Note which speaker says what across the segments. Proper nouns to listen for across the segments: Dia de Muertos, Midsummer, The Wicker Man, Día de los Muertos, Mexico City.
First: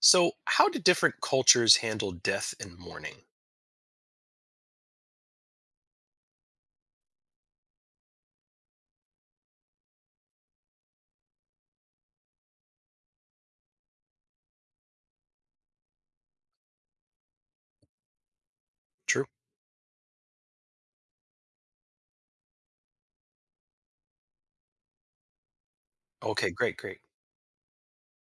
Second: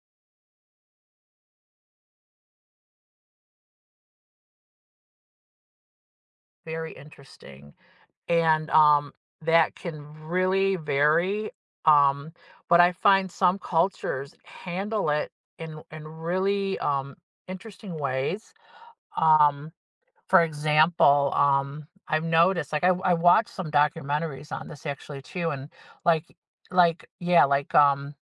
Speaker 1: So, how do different cultures handle death and mourning?
Speaker 2: Very interesting, and, that can really vary, um, but I find some cultures handle it in really, interesting ways,
Speaker 1: True.
Speaker 2: um, for example, I've noticed, like, I watched some documentaries on this actually too, and, like
Speaker 1: Okay, great, great.
Speaker 2: like, yeah,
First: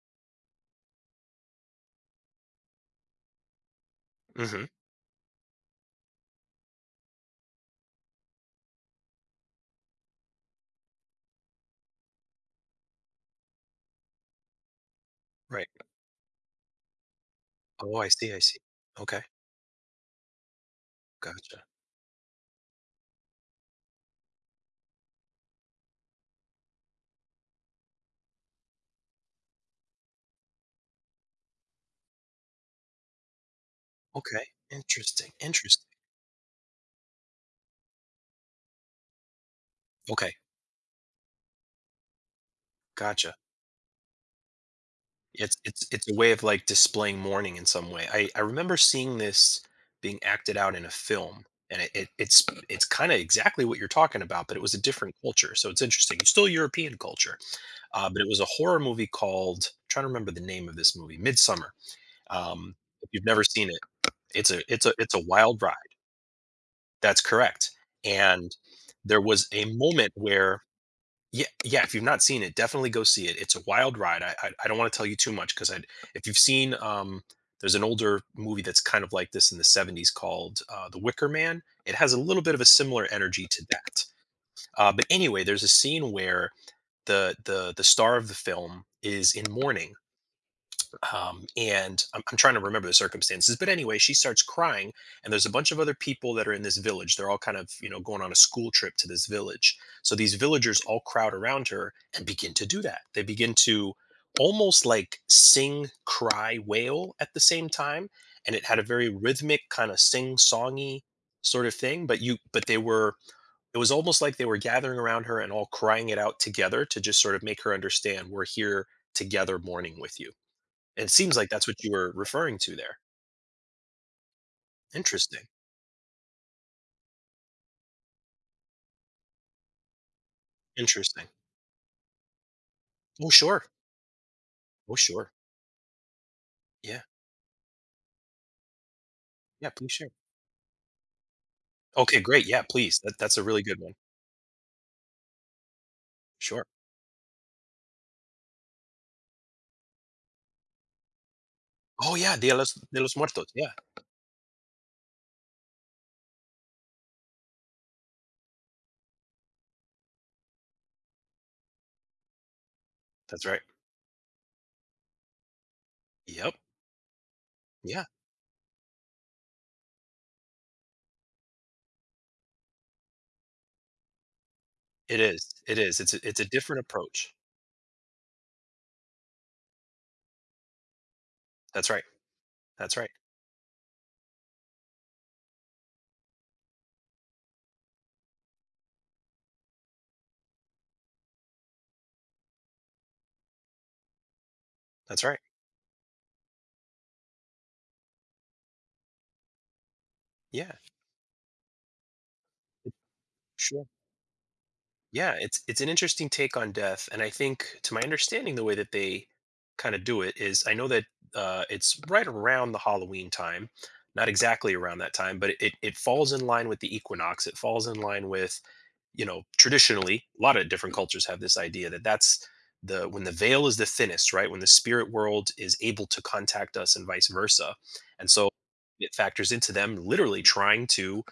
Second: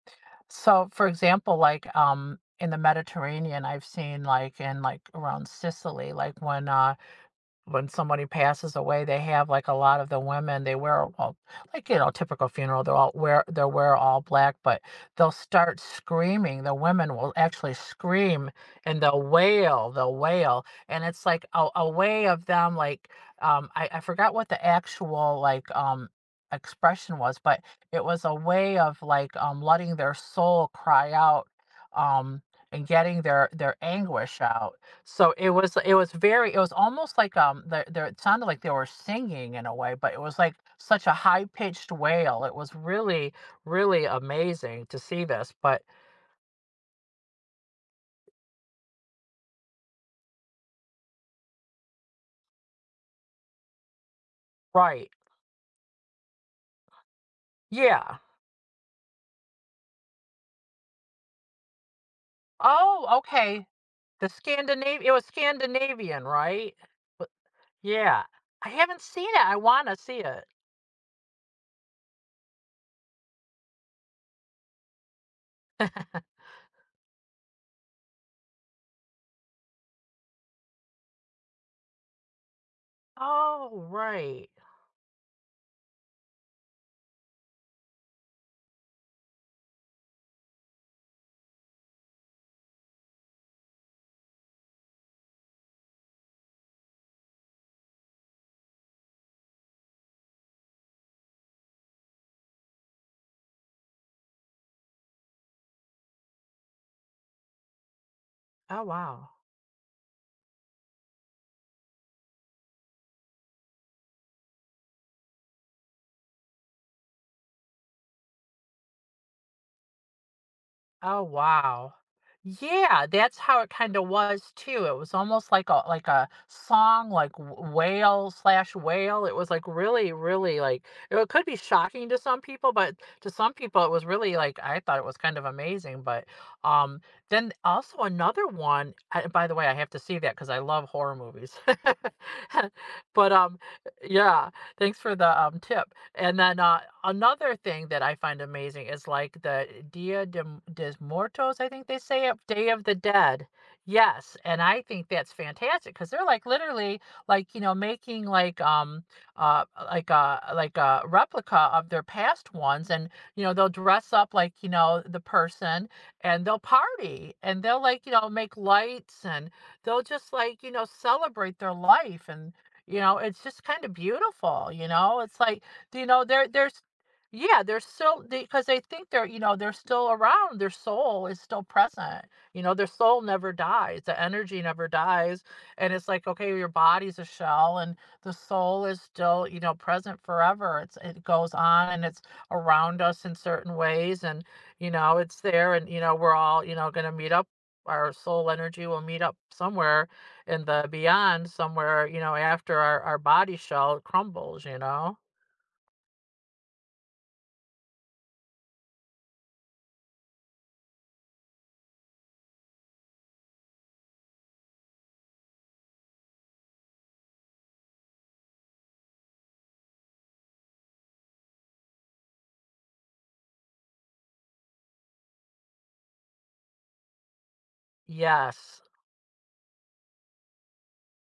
Speaker 2: so, for example, like, in the Mediterranean, I've seen, like,
Speaker 1: Hmm.
Speaker 2: in, like, around Sicily, like, when somebody passes away, they have like a lot of the women, they wear all, like, you know, typical funeral, they wear all black, but they'll
Speaker 1: Right.
Speaker 2: start screaming. The women will actually
Speaker 1: Oh, I see, I
Speaker 2: scream
Speaker 1: see.
Speaker 2: and they'll
Speaker 1: Okay,
Speaker 2: wail, they'll wail. And it's like
Speaker 1: gotcha.
Speaker 2: a way of them, like, I forgot what the actual, like, expression was, but it was a way of like, letting their soul cry out, um, and getting their anguish
Speaker 1: Okay,
Speaker 2: out. So
Speaker 1: interesting,
Speaker 2: it was
Speaker 1: interesting.
Speaker 2: it was very, it was almost like, there, it sounded like they were singing in a way, but it
Speaker 1: Okay,
Speaker 2: was like such a high pitched wail. It was really,
Speaker 1: gotcha.
Speaker 2: really amazing to see this.
Speaker 1: It's
Speaker 2: But
Speaker 1: it's it's a way of like displaying mourning in some way. I remember seeing this being acted out in a film, and it's kind of exactly what you're talking about, but it was a
Speaker 2: right,
Speaker 1: different culture. So it's interesting. It's still European culture,
Speaker 2: yeah.
Speaker 1: but it was a horror movie called. Trying to remember the name of this movie, Midsummer. Um, if
Speaker 2: Oh,
Speaker 1: you've never
Speaker 2: okay.
Speaker 1: seen it
Speaker 2: The
Speaker 1: It's a it's a
Speaker 2: Scandinavian, it
Speaker 1: it's a
Speaker 2: was
Speaker 1: wild ride.
Speaker 2: Scandinavian, right?
Speaker 1: That's
Speaker 2: But-
Speaker 1: correct,
Speaker 2: yeah,
Speaker 1: and
Speaker 2: I haven't
Speaker 1: there
Speaker 2: seen it.
Speaker 1: was
Speaker 2: I
Speaker 1: a
Speaker 2: want to
Speaker 1: moment
Speaker 2: see it.
Speaker 1: where yeah, if you've not seen it, definitely go see it. It's a wild ride. I don't wanna tell you too much because 'cause if you've seen, there's an older movie that's kind of like this in the 70s called, The Wicker Man. It has a little bit of a similar energy to
Speaker 2: Oh,
Speaker 1: that.
Speaker 2: right.
Speaker 1: But anyway, there's a scene where the star of the film is in mourning, and I'm trying to remember the circumstances, but anyway she starts crying, and there's a bunch of other people that are in this village. They're all kind of, you know, going on a school trip to this village, so these villagers all crowd around her and begin to do that. They begin to almost like sing, cry, wail at the same time, and it had a
Speaker 2: Oh,
Speaker 1: very
Speaker 2: wow.
Speaker 1: rhythmic kind of sing songy sort of thing, but they were, it was almost like they were gathering around her and all crying it out together to just sort of make her understand we're here together mourning with you. It
Speaker 2: Oh,
Speaker 1: seems like that's what you
Speaker 2: wow.
Speaker 1: were referring to there.
Speaker 2: Yeah, that's how it kinda was too. It was
Speaker 1: Interesting,
Speaker 2: almost like a song, like w wail slash wail. It was like really, really like, it
Speaker 1: interesting.
Speaker 2: could be shocking to some people, but to
Speaker 1: Oh,
Speaker 2: some
Speaker 1: sure.
Speaker 2: people it was really like, I
Speaker 1: Oh,
Speaker 2: thought it was
Speaker 1: sure.
Speaker 2: kind of amazing, but, um,
Speaker 1: Yeah,
Speaker 2: then also another one I, by the way,
Speaker 1: yeah,
Speaker 2: I have
Speaker 1: please
Speaker 2: to
Speaker 1: share.
Speaker 2: see that because I love horror movies.
Speaker 1: Okay, great. Yeah, please. That,
Speaker 2: But,
Speaker 1: that's a really good one.
Speaker 2: yeah, thanks for the, tip. And then
Speaker 1: Sure.
Speaker 2: another thing that I find amazing is like the Dia de, de Muertos, I think they
Speaker 1: Oh,
Speaker 2: say
Speaker 1: yeah,
Speaker 2: it,
Speaker 1: Dia
Speaker 2: Day
Speaker 1: los,
Speaker 2: of the
Speaker 1: de los
Speaker 2: Dead.
Speaker 1: Muertos. Yeah,
Speaker 2: Yes, and I think that's fantastic because they're like literally like, you know, making like a replica of their past ones, and you
Speaker 1: that's
Speaker 2: know
Speaker 1: right.
Speaker 2: they'll dress up like, you know, the person, and
Speaker 1: Yep.
Speaker 2: they'll party, and they'll like,
Speaker 1: Yeah,
Speaker 2: you know, make lights, and they'll just like, you know, celebrate their life. And you know it's just kind of beautiful, you know,
Speaker 1: it
Speaker 2: it's
Speaker 1: is.
Speaker 2: like,
Speaker 1: It is.
Speaker 2: you
Speaker 1: It's a,
Speaker 2: know,
Speaker 1: it's a
Speaker 2: there
Speaker 1: different
Speaker 2: there's,
Speaker 1: approach.
Speaker 2: yeah, they're still, because they think they're, you know, they're still around. Their soul is still
Speaker 1: That's right.
Speaker 2: present. You know, their
Speaker 1: That's right.
Speaker 2: soul never dies. The energy never dies. And it's like, okay, your body's a shell and the soul is still, you know, present forever. It's, it goes on and it's around us in certain ways, and you know,
Speaker 1: That's right.
Speaker 2: it's there, and you know, we're all, you know, gonna meet up. Our soul energy will meet up somewhere in
Speaker 1: Yeah,
Speaker 2: the beyond, somewhere, you know, after our body
Speaker 1: sure.
Speaker 2: shell crumbles, you know?
Speaker 1: Yeah, it's an interesting take on death, and I think, to my understanding, the way that they kind of do it is, I know that it's right around the Halloween time, not exactly around that time, but it falls in line with the equinox. It falls in line with, you know, traditionally, a lot of different cultures have this idea that that's the, when the veil is the thinnest, right? When the spirit world is able to contact us, and vice versa, and so
Speaker 2: Yes,
Speaker 1: it factors into them literally trying to,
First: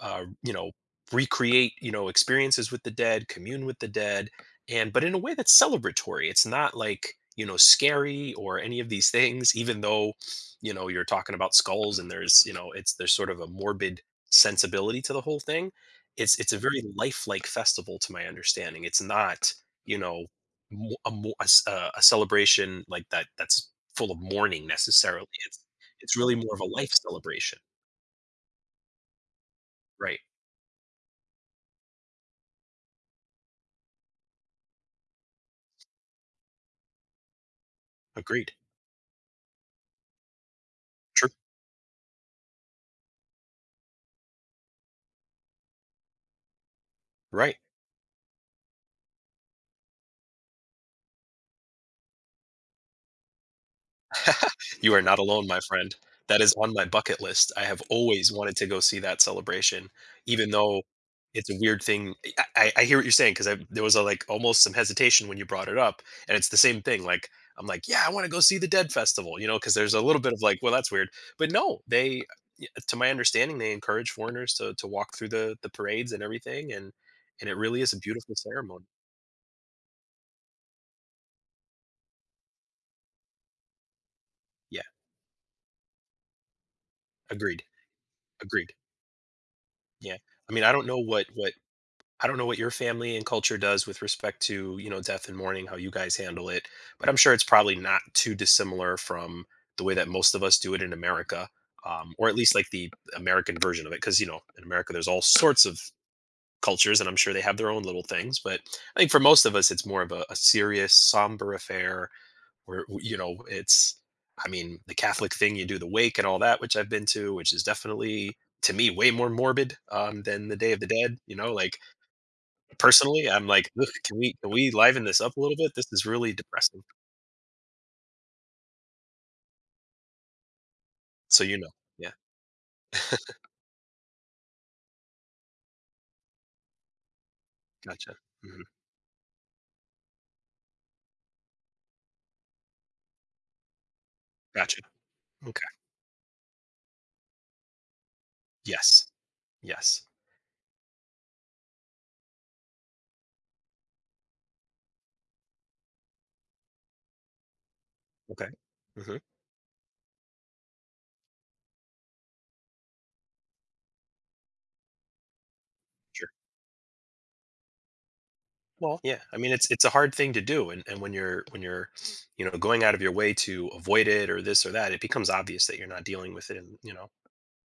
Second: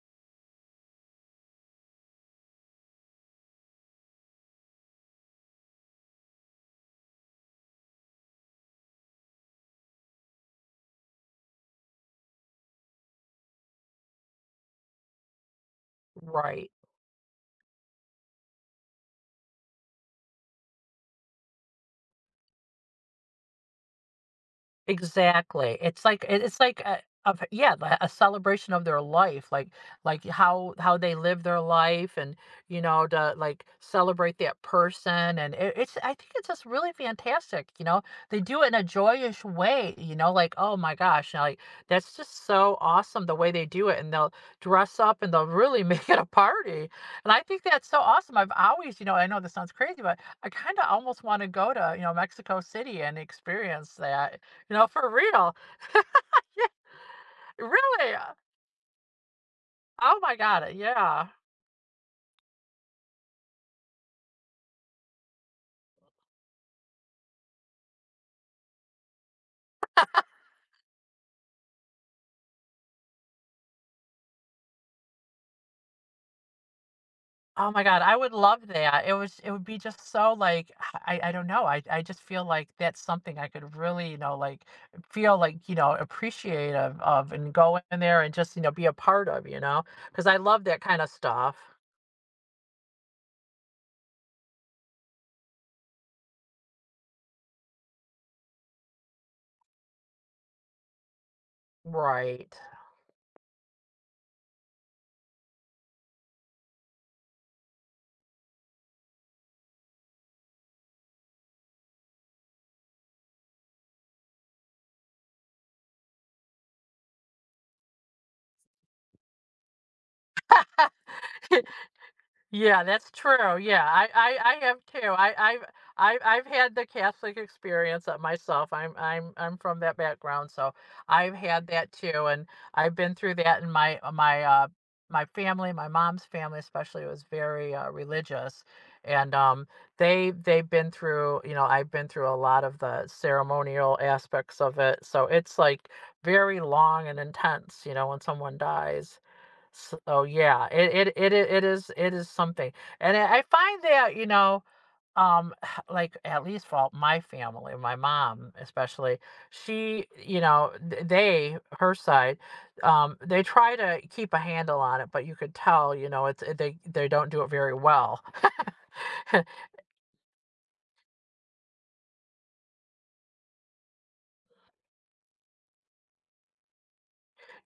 Speaker 1: you know, recreate, you know, experiences with the dead, commune with the dead, and but in a way that's celebratory. It's not like, you know, scary or any of these things. Even though, you know, you're talking about skulls and there's, you know, it's, there's sort of a morbid sensibility to the whole thing, it's a
Speaker 2: right.
Speaker 1: very lifelike festival to my understanding. It's not, you know, a celebration like that that's full of mourning necessarily. it's
Speaker 2: Exactly. It's
Speaker 1: it's
Speaker 2: like
Speaker 1: really
Speaker 2: it,
Speaker 1: more
Speaker 2: it's
Speaker 1: of a
Speaker 2: like
Speaker 1: life
Speaker 2: a, of,
Speaker 1: celebration.
Speaker 2: yeah, the- a celebration of their life, like
Speaker 1: Right,
Speaker 2: like how they live their life, and you know to like celebrate that person, and it, it's, I think it's just really fantastic, you know. They
Speaker 1: agreed,
Speaker 2: do it in a joyous way, you know, like, oh my
Speaker 1: true,
Speaker 2: gosh, and, like, that's just so awesome the way they do it, and they'll dress up and they'll really make it a party. And I
Speaker 1: right.
Speaker 2: think that's so awesome. I've always, you know, I know this sounds crazy, but I kind of almost want to go to, you know, Mexico City and experience that, you know,
Speaker 1: You are
Speaker 2: for
Speaker 1: not alone,
Speaker 2: real.
Speaker 1: my friend. That is on my
Speaker 2: Yeah,
Speaker 1: bucket list. I have
Speaker 2: really.
Speaker 1: always wanted to go see that celebration,
Speaker 2: Oh my
Speaker 1: even
Speaker 2: god,
Speaker 1: though
Speaker 2: yeah.
Speaker 1: it's a weird thing. I hear what you're saying because there was a, like, almost some hesitation when you brought it up, and it's the same thing, like, I'm like, "Yeah, I wanna go see the Dead Festival," you know, because there's a little bit of like, "Well, that's weird." But no, they y to my understanding, they encourage foreigners to walk through the parades and everything, and it
Speaker 2: Oh
Speaker 1: really
Speaker 2: my
Speaker 1: is a
Speaker 2: god, I would
Speaker 1: beautiful
Speaker 2: love
Speaker 1: ceremony.
Speaker 2: that. It was, it would be just so like, I don't know. I just feel like that's something I could really, you know, like
Speaker 1: Yeah,
Speaker 2: feel like, you know, appreciative of and
Speaker 1: agreed,
Speaker 2: go in there and just, you know,
Speaker 1: agreed.
Speaker 2: be a part of, you know?
Speaker 1: Yeah.
Speaker 2: Because I
Speaker 1: I
Speaker 2: love
Speaker 1: mean, I
Speaker 2: that
Speaker 1: don't know
Speaker 2: kind of
Speaker 1: what what
Speaker 2: stuff.
Speaker 1: I don't know what your family and culture does with respect to, you know, death and mourning, how you guys handle it, but I'm sure it's probably not too dissimilar from the way that most of us do it in America, or at
Speaker 2: Right.
Speaker 1: least like the American version of it. Because, you know, in America, there's all sorts of cultures, and I'm sure they have their own little things. But I think for most of us, it's more of a serious, somber affair where, you know, it's, I mean, the Catholic thing, you do the wake and all that, which I've been to, which is definitely to me way more morbid than the Day of the Dead. You know, like
Speaker 2: Yeah, that's
Speaker 1: Personally, I'm
Speaker 2: true.
Speaker 1: like,
Speaker 2: Yeah,
Speaker 1: "Ugh,
Speaker 2: I,
Speaker 1: can
Speaker 2: I,
Speaker 1: we can
Speaker 2: I
Speaker 1: we
Speaker 2: have
Speaker 1: liven
Speaker 2: too.
Speaker 1: this up a little bit? This is really
Speaker 2: I've had
Speaker 1: depressing."
Speaker 2: the Catholic experience of myself. I'm from that background, so I've
Speaker 1: So, you
Speaker 2: had
Speaker 1: know.
Speaker 2: that
Speaker 1: Yeah.
Speaker 2: too, and I've been through that in my, my family, my mom's family especially was very
Speaker 1: Gotcha.
Speaker 2: religious,
Speaker 1: Mhm.
Speaker 2: and they've been through, you know, I've been through a lot of the ceremonial aspects of
Speaker 1: Gotcha.
Speaker 2: it, so it's
Speaker 1: Okay.
Speaker 2: like very long and intense, you know, when someone
Speaker 1: Yes.
Speaker 2: dies.
Speaker 1: Yes.
Speaker 2: So yeah, it is something, and I find that, you know, um, like at least for all my family, my
Speaker 1: Okay.
Speaker 2: mom especially,
Speaker 1: Mhm.
Speaker 2: she, you know, they, her side, they try to keep a handle on it, but you could tell, you know,
Speaker 1: Sure.
Speaker 2: they don't do it very well.
Speaker 1: Well, yeah, I mean, it's a hard thing to do, and you know, going out of your way to avoid it or this or that, it becomes obvious that you're not dealing with it and, you know.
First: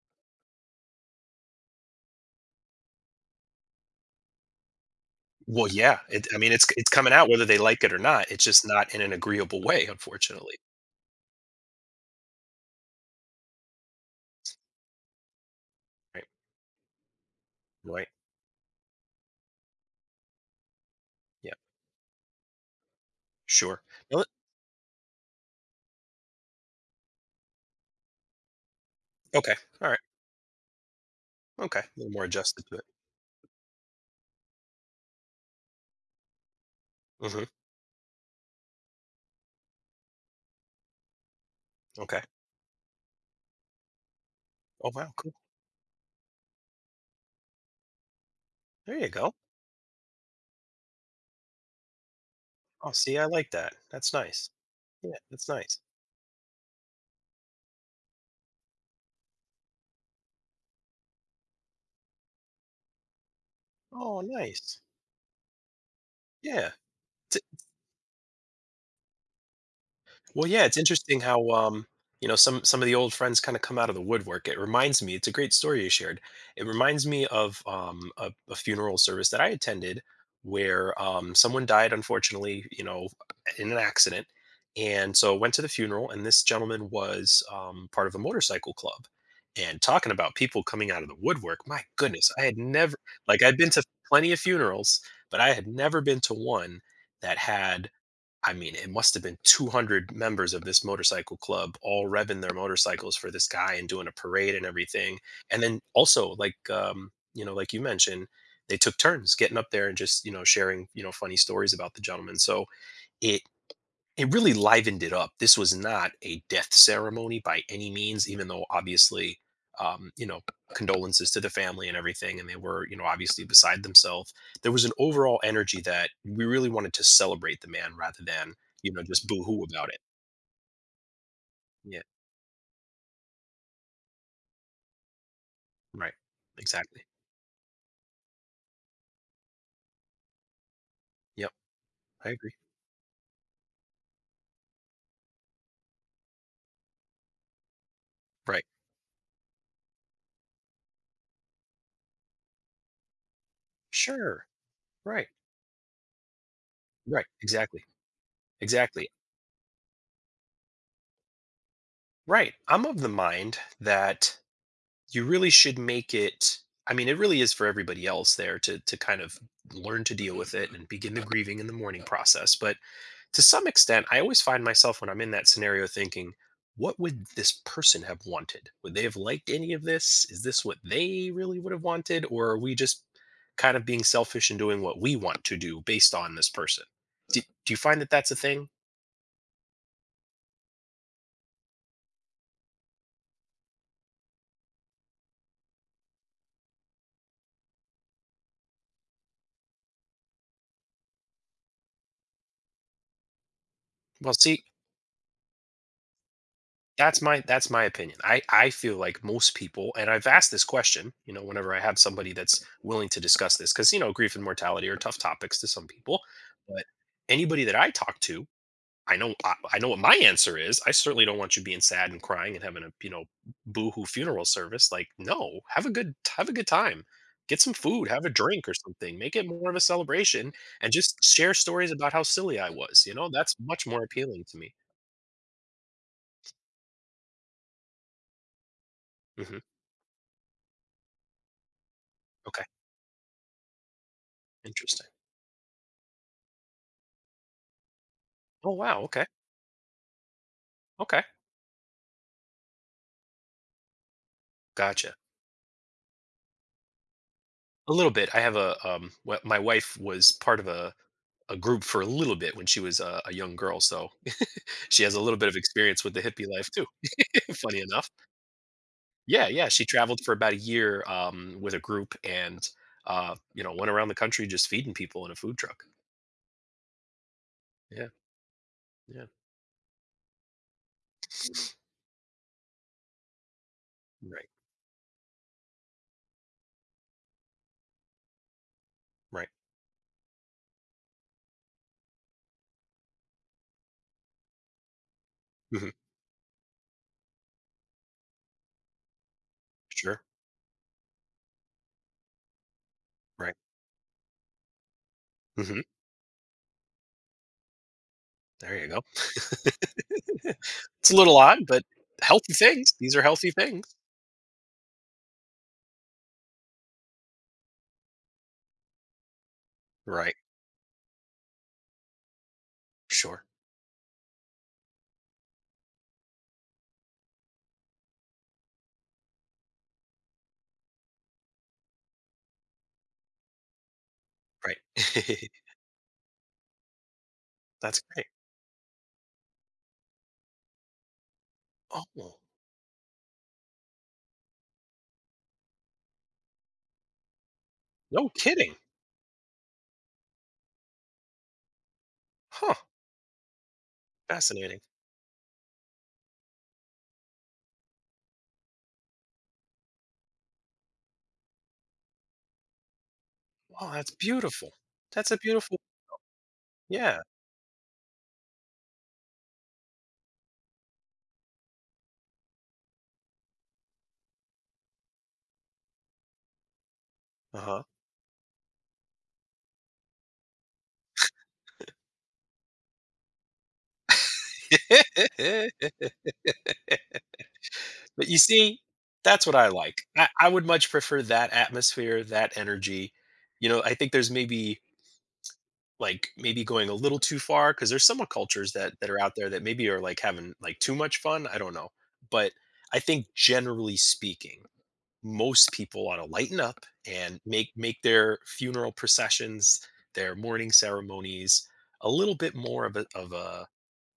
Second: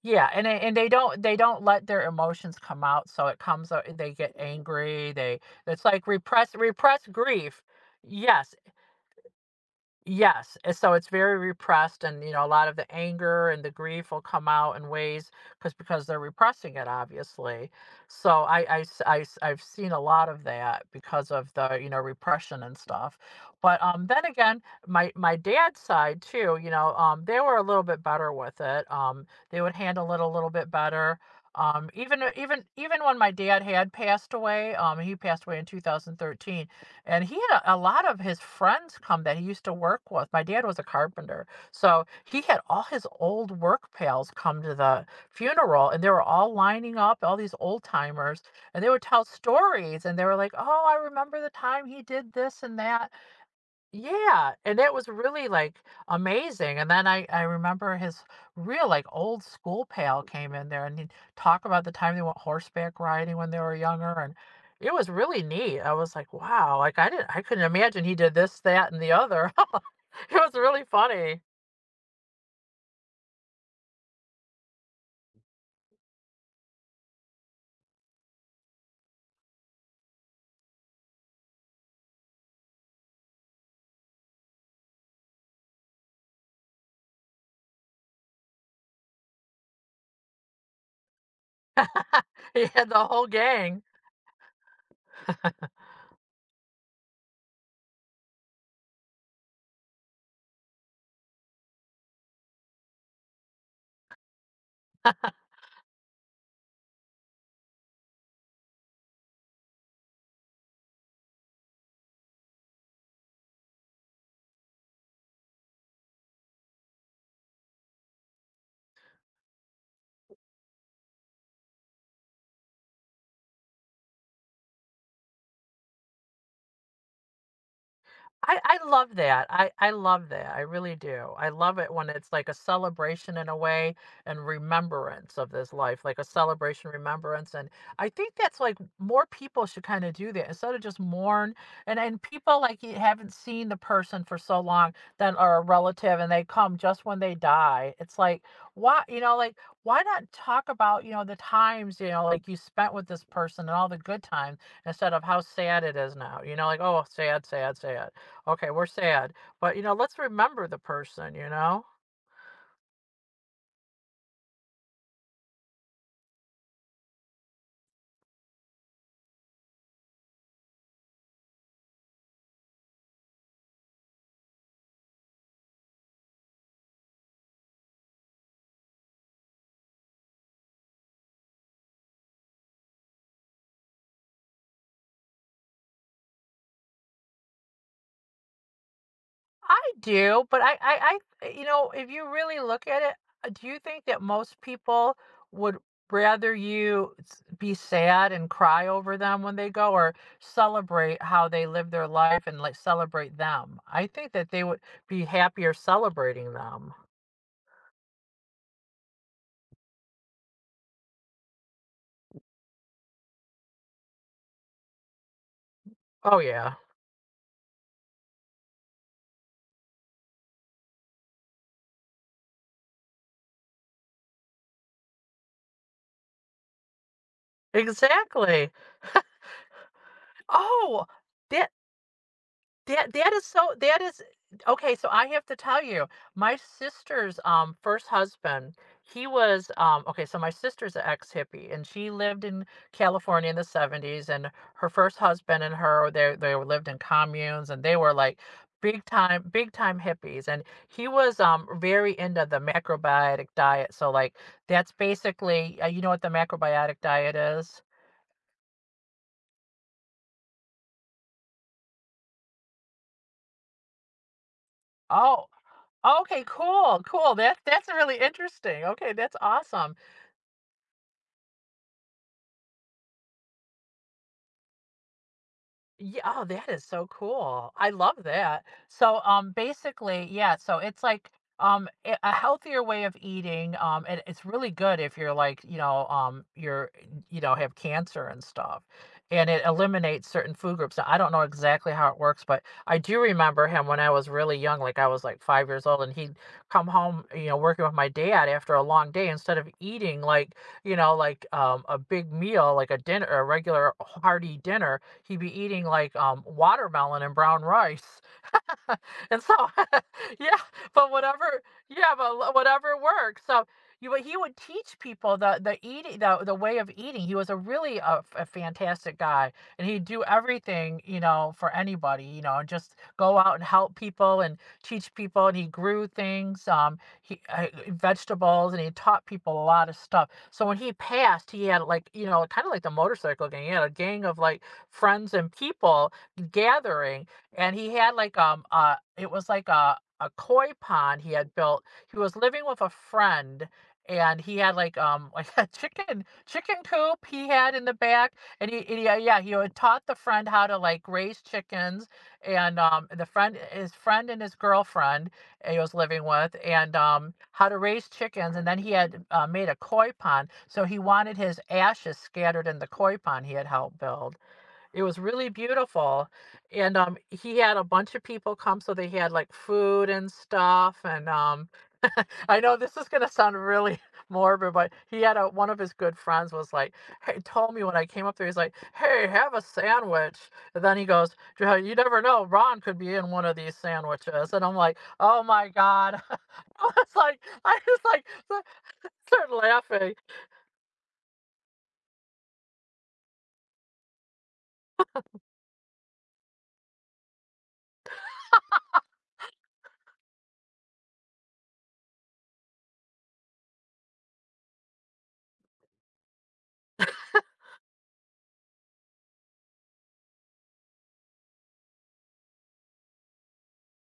Speaker 2: Yeah, and they don't, they don't let their emotions come out, so it comes out, they get angry, they,
Speaker 1: Well,
Speaker 2: it's
Speaker 1: yeah,
Speaker 2: like,
Speaker 1: it I mean,
Speaker 2: repress,
Speaker 1: it's
Speaker 2: repress
Speaker 1: coming out whether they
Speaker 2: grief.
Speaker 1: like it or not. It's
Speaker 2: Yes.
Speaker 1: just not in an agreeable way, unfortunately.
Speaker 2: Yes, and so it's very repressed, and you know a lot of the anger and the grief will come out in ways because they're
Speaker 1: Right.
Speaker 2: repressing it, obviously.
Speaker 1: Right.
Speaker 2: So I've seen a lot of that because of
Speaker 1: Yeah.
Speaker 2: the, you know, repression and stuff. But
Speaker 1: Sure.
Speaker 2: then
Speaker 1: Well,
Speaker 2: again, my dad's side too, you know, they were a little bit better with it.
Speaker 1: okay.
Speaker 2: They would
Speaker 1: All right.
Speaker 2: handle it a little bit better.
Speaker 1: Okay. A little more adjusted to it.
Speaker 2: Even when my dad had passed away, he passed away in 2013, and he
Speaker 1: Mhm.
Speaker 2: had a lot of his friends come that he used to work with. My dad was a carpenter. So
Speaker 1: Okay.
Speaker 2: he had all his old work pals come to
Speaker 1: Oh
Speaker 2: the
Speaker 1: wow, cool.
Speaker 2: funeral, and they were all lining up, all these old timers, and they
Speaker 1: There
Speaker 2: would
Speaker 1: you
Speaker 2: tell
Speaker 1: go.
Speaker 2: stories, and they were like, oh, I remember the time he did this and
Speaker 1: Oh,
Speaker 2: that.
Speaker 1: see, I like that. That's nice.
Speaker 2: Yeah, and it was
Speaker 1: Yeah,
Speaker 2: really,
Speaker 1: that's nice.
Speaker 2: like, amazing, and then I remember his real, like, old school pal came in there, and he'd talk about the time they went horseback riding when they were younger,
Speaker 1: Oh,
Speaker 2: and
Speaker 1: nice.
Speaker 2: it was really neat. I was like,
Speaker 1: Yeah.
Speaker 2: "Wow," like, I couldn't imagine he did this, that, and the other. It
Speaker 1: Well,
Speaker 2: was
Speaker 1: yeah, it's
Speaker 2: really
Speaker 1: interesting
Speaker 2: funny.
Speaker 1: how you know, some of the old friends kind of come out of the woodwork. It reminds me, it's a great story you shared. It reminds me of a funeral service that I attended where someone died, unfortunately, you know, in an accident. And so went to the funeral, and this gentleman was part of a motorcycle club. And talking about people coming out of the woodwork, my goodness, I had
Speaker 2: He had
Speaker 1: never,
Speaker 2: the whole
Speaker 1: like I'd been
Speaker 2: gang.
Speaker 1: to plenty of funerals, but I had never been to one that had, I mean, it must have been 200 members of this motorcycle club all revving their motorcycles for this guy and doing a parade and everything. And then also, like, you know, like you mentioned, they took turns getting up there and just, you know, sharing, you know, funny stories about the gentleman. So it it really livened it up. This was not a death ceremony by any means, even though obviously, you know, condolences to the family and everything, and they were, you know, obviously beside themselves. There was an overall energy that we really wanted to celebrate the man rather than,
Speaker 2: I
Speaker 1: you know,
Speaker 2: love
Speaker 1: just
Speaker 2: that.
Speaker 1: boo-hoo
Speaker 2: I,
Speaker 1: about
Speaker 2: I
Speaker 1: it.
Speaker 2: love that. I really do. I love it
Speaker 1: Yeah,
Speaker 2: when it's like a celebration in a way and remembrance of this life,
Speaker 1: right.
Speaker 2: like a celebration,
Speaker 1: Exactly.
Speaker 2: remembrance. And I think that's like more people should kind of do that instead of just
Speaker 1: Yep,
Speaker 2: mourn. And
Speaker 1: I agree.
Speaker 2: people like, you haven't seen the person for so long that are a relative, and they come just when they die. It's like,
Speaker 1: Right.
Speaker 2: why, you know, like, why not talk about, you know, the times, you know, like you spent with this person, and all the good
Speaker 1: Sure.
Speaker 2: times instead of
Speaker 1: Right.
Speaker 2: how sad it is now. You know, like, oh
Speaker 1: Right.
Speaker 2: sad, sad,
Speaker 1: Exactly.
Speaker 2: sad. Okay, we're
Speaker 1: Exactly.
Speaker 2: sad, but, you know, let's remember the person, you know?
Speaker 1: Right. I'm of the mind that you really should make it, I mean, it really is for everybody else there to kind of learn to deal with it and begin the grieving in the mourning process, but to some extent I always find myself when I'm in that scenario thinking, what would this person have wanted? Would they have liked any of this? Is this what they really would have wanted, or are we just kind of being selfish and doing what we want to do based on this person? Do you find that that's a thing?
Speaker 2: I do, but I, you know, if you really look at it, do you think that most people would rather you s be sad and cry over them when they go, or celebrate how they live their life and, like, celebrate them? I think
Speaker 1: Well,
Speaker 2: that they
Speaker 1: see,
Speaker 2: would be happier celebrating them.
Speaker 1: that's my that's my opinion. I feel like most people, and I've asked this question, you know, whenever I have somebody that's willing to discuss this, because you know, grief and mortality are tough topics to some people.
Speaker 2: Oh, yeah.
Speaker 1: But anybody that I talk to, I know what my answer is. I certainly don't want you being sad and crying and having a, you know, boohoo funeral service. Like, no, have a good time. Get some food, have a drink
Speaker 2: Exactly.
Speaker 1: or something. Make it more of a celebration, and
Speaker 2: Oh,
Speaker 1: just share
Speaker 2: that,
Speaker 1: stories about how silly I was.
Speaker 2: That
Speaker 1: You know,
Speaker 2: that is
Speaker 1: that's
Speaker 2: so,
Speaker 1: much
Speaker 2: that
Speaker 1: more
Speaker 2: is,
Speaker 1: appealing to me.
Speaker 2: okay, so I have to tell you, my sister's, first husband, he
Speaker 1: Hmm.
Speaker 2: was, um, okay, so my sister's an ex-hippie, and she lived in
Speaker 1: Okay,
Speaker 2: California in the 70s, and her
Speaker 1: interesting.
Speaker 2: first husband and her, they lived in communes, and they were, like,
Speaker 1: Oh wow.
Speaker 2: big
Speaker 1: Okay.
Speaker 2: time big time hippies, and he
Speaker 1: Okay.
Speaker 2: was, very into the macrobiotic diet, so, like, that's
Speaker 1: Gotcha.
Speaker 2: basically, you know what the macrobiotic diet is?
Speaker 1: A little bit. I have a My wife was part of a group for a little bit when she was a young girl, so she has a little
Speaker 2: Oh,
Speaker 1: bit of experience with the
Speaker 2: okay,
Speaker 1: hippie life too.
Speaker 2: cool, cool, that,
Speaker 1: Funny
Speaker 2: that's
Speaker 1: enough.
Speaker 2: really interesting, okay, that's
Speaker 1: Yeah. Yeah. She
Speaker 2: awesome.
Speaker 1: traveled for about a year with a group and you know went around the country just feeding people in a food truck.
Speaker 2: Yeah, oh, that is so cool. I
Speaker 1: Yeah.
Speaker 2: love that. So,
Speaker 1: Yeah.
Speaker 2: basically, yeah, so it's like a healthier way of eating. And it's
Speaker 1: Right.
Speaker 2: really good if you're like, you know, you're, you know, have cancer and stuff. And
Speaker 1: Right.
Speaker 2: it eliminates certain food groups. Now, I don't know exactly how it works, but I do remember him when I was really young, like I was like 5 years old,
Speaker 1: Hmm.
Speaker 2: and he'd come home, you know, working with my dad after a long day, instead of eating
Speaker 1: Sure.
Speaker 2: like, you know, like a big meal, like a dinner, a
Speaker 1: Right.
Speaker 2: regular hearty dinner, he'd be
Speaker 1: Hmm.
Speaker 2: eating like watermelon and brown rice.
Speaker 1: There you go.
Speaker 2: And so, yeah, but
Speaker 1: It's a little
Speaker 2: whatever,
Speaker 1: odd, but
Speaker 2: yeah,
Speaker 1: healthy
Speaker 2: but
Speaker 1: things.
Speaker 2: whatever
Speaker 1: These are
Speaker 2: works.
Speaker 1: healthy
Speaker 2: So,
Speaker 1: things.
Speaker 2: you, but he would teach people the way of eating. He was a really a fantastic guy, and he'd do
Speaker 1: Right.
Speaker 2: everything, you know, for anybody, you know, and just go
Speaker 1: Sure.
Speaker 2: out and help people and teach people. And he grew things, he vegetables, and he taught people a lot of stuff. So when he passed, he had like, you know, kind of like the motorcycle gang. He had a gang of like
Speaker 1: Right.
Speaker 2: friends and people gathering, and he
Speaker 1: That's
Speaker 2: had
Speaker 1: great.
Speaker 2: like it was like a koi pond he had built. He was
Speaker 1: Oh,
Speaker 2: living with a friend, and he had like like a chicken coop he had in the
Speaker 1: no
Speaker 2: back,
Speaker 1: kidding.
Speaker 2: and he yeah, he had taught the friend how to like raise chickens,
Speaker 1: Huh,
Speaker 2: and the friend, his friend and his
Speaker 1: fascinating.
Speaker 2: girlfriend he was living with, and how to raise chickens. And then he had, made a koi pond, so he wanted his ashes scattered in the koi pond he had
Speaker 1: Wow,
Speaker 2: helped
Speaker 1: that's
Speaker 2: build.
Speaker 1: beautiful.
Speaker 2: It was
Speaker 1: That's a
Speaker 2: really
Speaker 1: beautiful,
Speaker 2: beautiful, and,
Speaker 1: yeah,
Speaker 2: he had a bunch of people come, so they had, like, food and stuff, and, I know this is gonna sound really morbid, but he had a, one of his good friends was like, "Hey," told
Speaker 1: uh-huh.
Speaker 2: me when I came up there, he's like, "Hey, have a sandwich," and then he goes, "Joe, you never know, Ron could be in one of these sandwiches," and I'm like, "Oh my god." I was like, I was like,
Speaker 1: But you
Speaker 2: s
Speaker 1: see, that's
Speaker 2: started
Speaker 1: what I like.
Speaker 2: laughing.
Speaker 1: I would much prefer that atmosphere, that energy. You know, I think there's maybe, like, maybe going a little too far because there's some, cultures that that are out there that maybe are, like, having, like, too much fun, I don't know. But I think generally speaking most people ought to lighten up and make their funeral processions, their mourning ceremonies, a little bit more of a of a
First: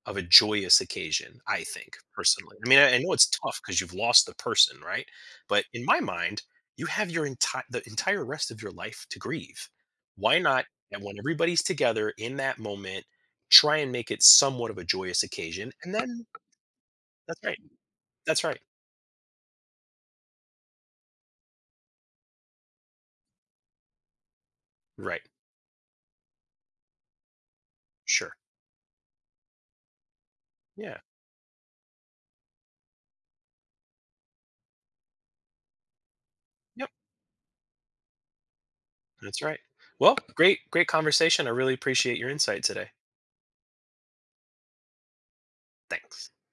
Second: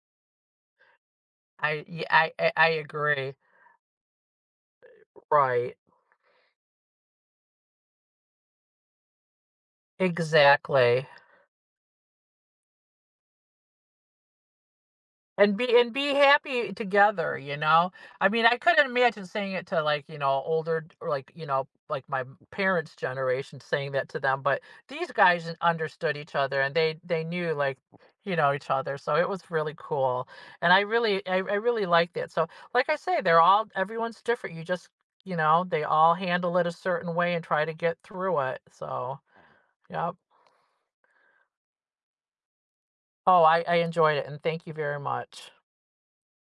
Speaker 1: of a joyous occasion. I
Speaker 2: I
Speaker 1: think
Speaker 2: y- I
Speaker 1: personally.
Speaker 2: I
Speaker 1: I mean, I know it's
Speaker 2: agree.
Speaker 1: tough because you've lost the person, right? But
Speaker 2: Right.
Speaker 1: in my mind, you have your entire the entire rest of your life to grieve. Why not? And
Speaker 2: Exactly.
Speaker 1: when everybody's together in that moment, try and make it somewhat of a joyous
Speaker 2: And
Speaker 1: occasion.
Speaker 2: be, and
Speaker 1: And
Speaker 2: be
Speaker 1: then
Speaker 2: happy together,
Speaker 1: that's
Speaker 2: you
Speaker 1: right.
Speaker 2: know? I
Speaker 1: That's
Speaker 2: mean, I
Speaker 1: right.
Speaker 2: couldn't imagine saying it to, like, you know, older or like, you know, like my parents' generation saying that to them, but these
Speaker 1: Right.
Speaker 2: guys understood each other, and they knew like,
Speaker 1: Sure.
Speaker 2: you know, each other. So it was really cool. And I
Speaker 1: Yeah.
Speaker 2: really, I really liked it. So like I say, they're all, everyone's different. You just, you know, they all handle it a
Speaker 1: Yep.
Speaker 2: certain way and try to get through it. So,
Speaker 1: That's right.
Speaker 2: yep.
Speaker 1: Well, great, great conversation. I really appreciate your insight today.
Speaker 2: Oh, I enjoyed it, and thank you very much.
Speaker 1: Thanks.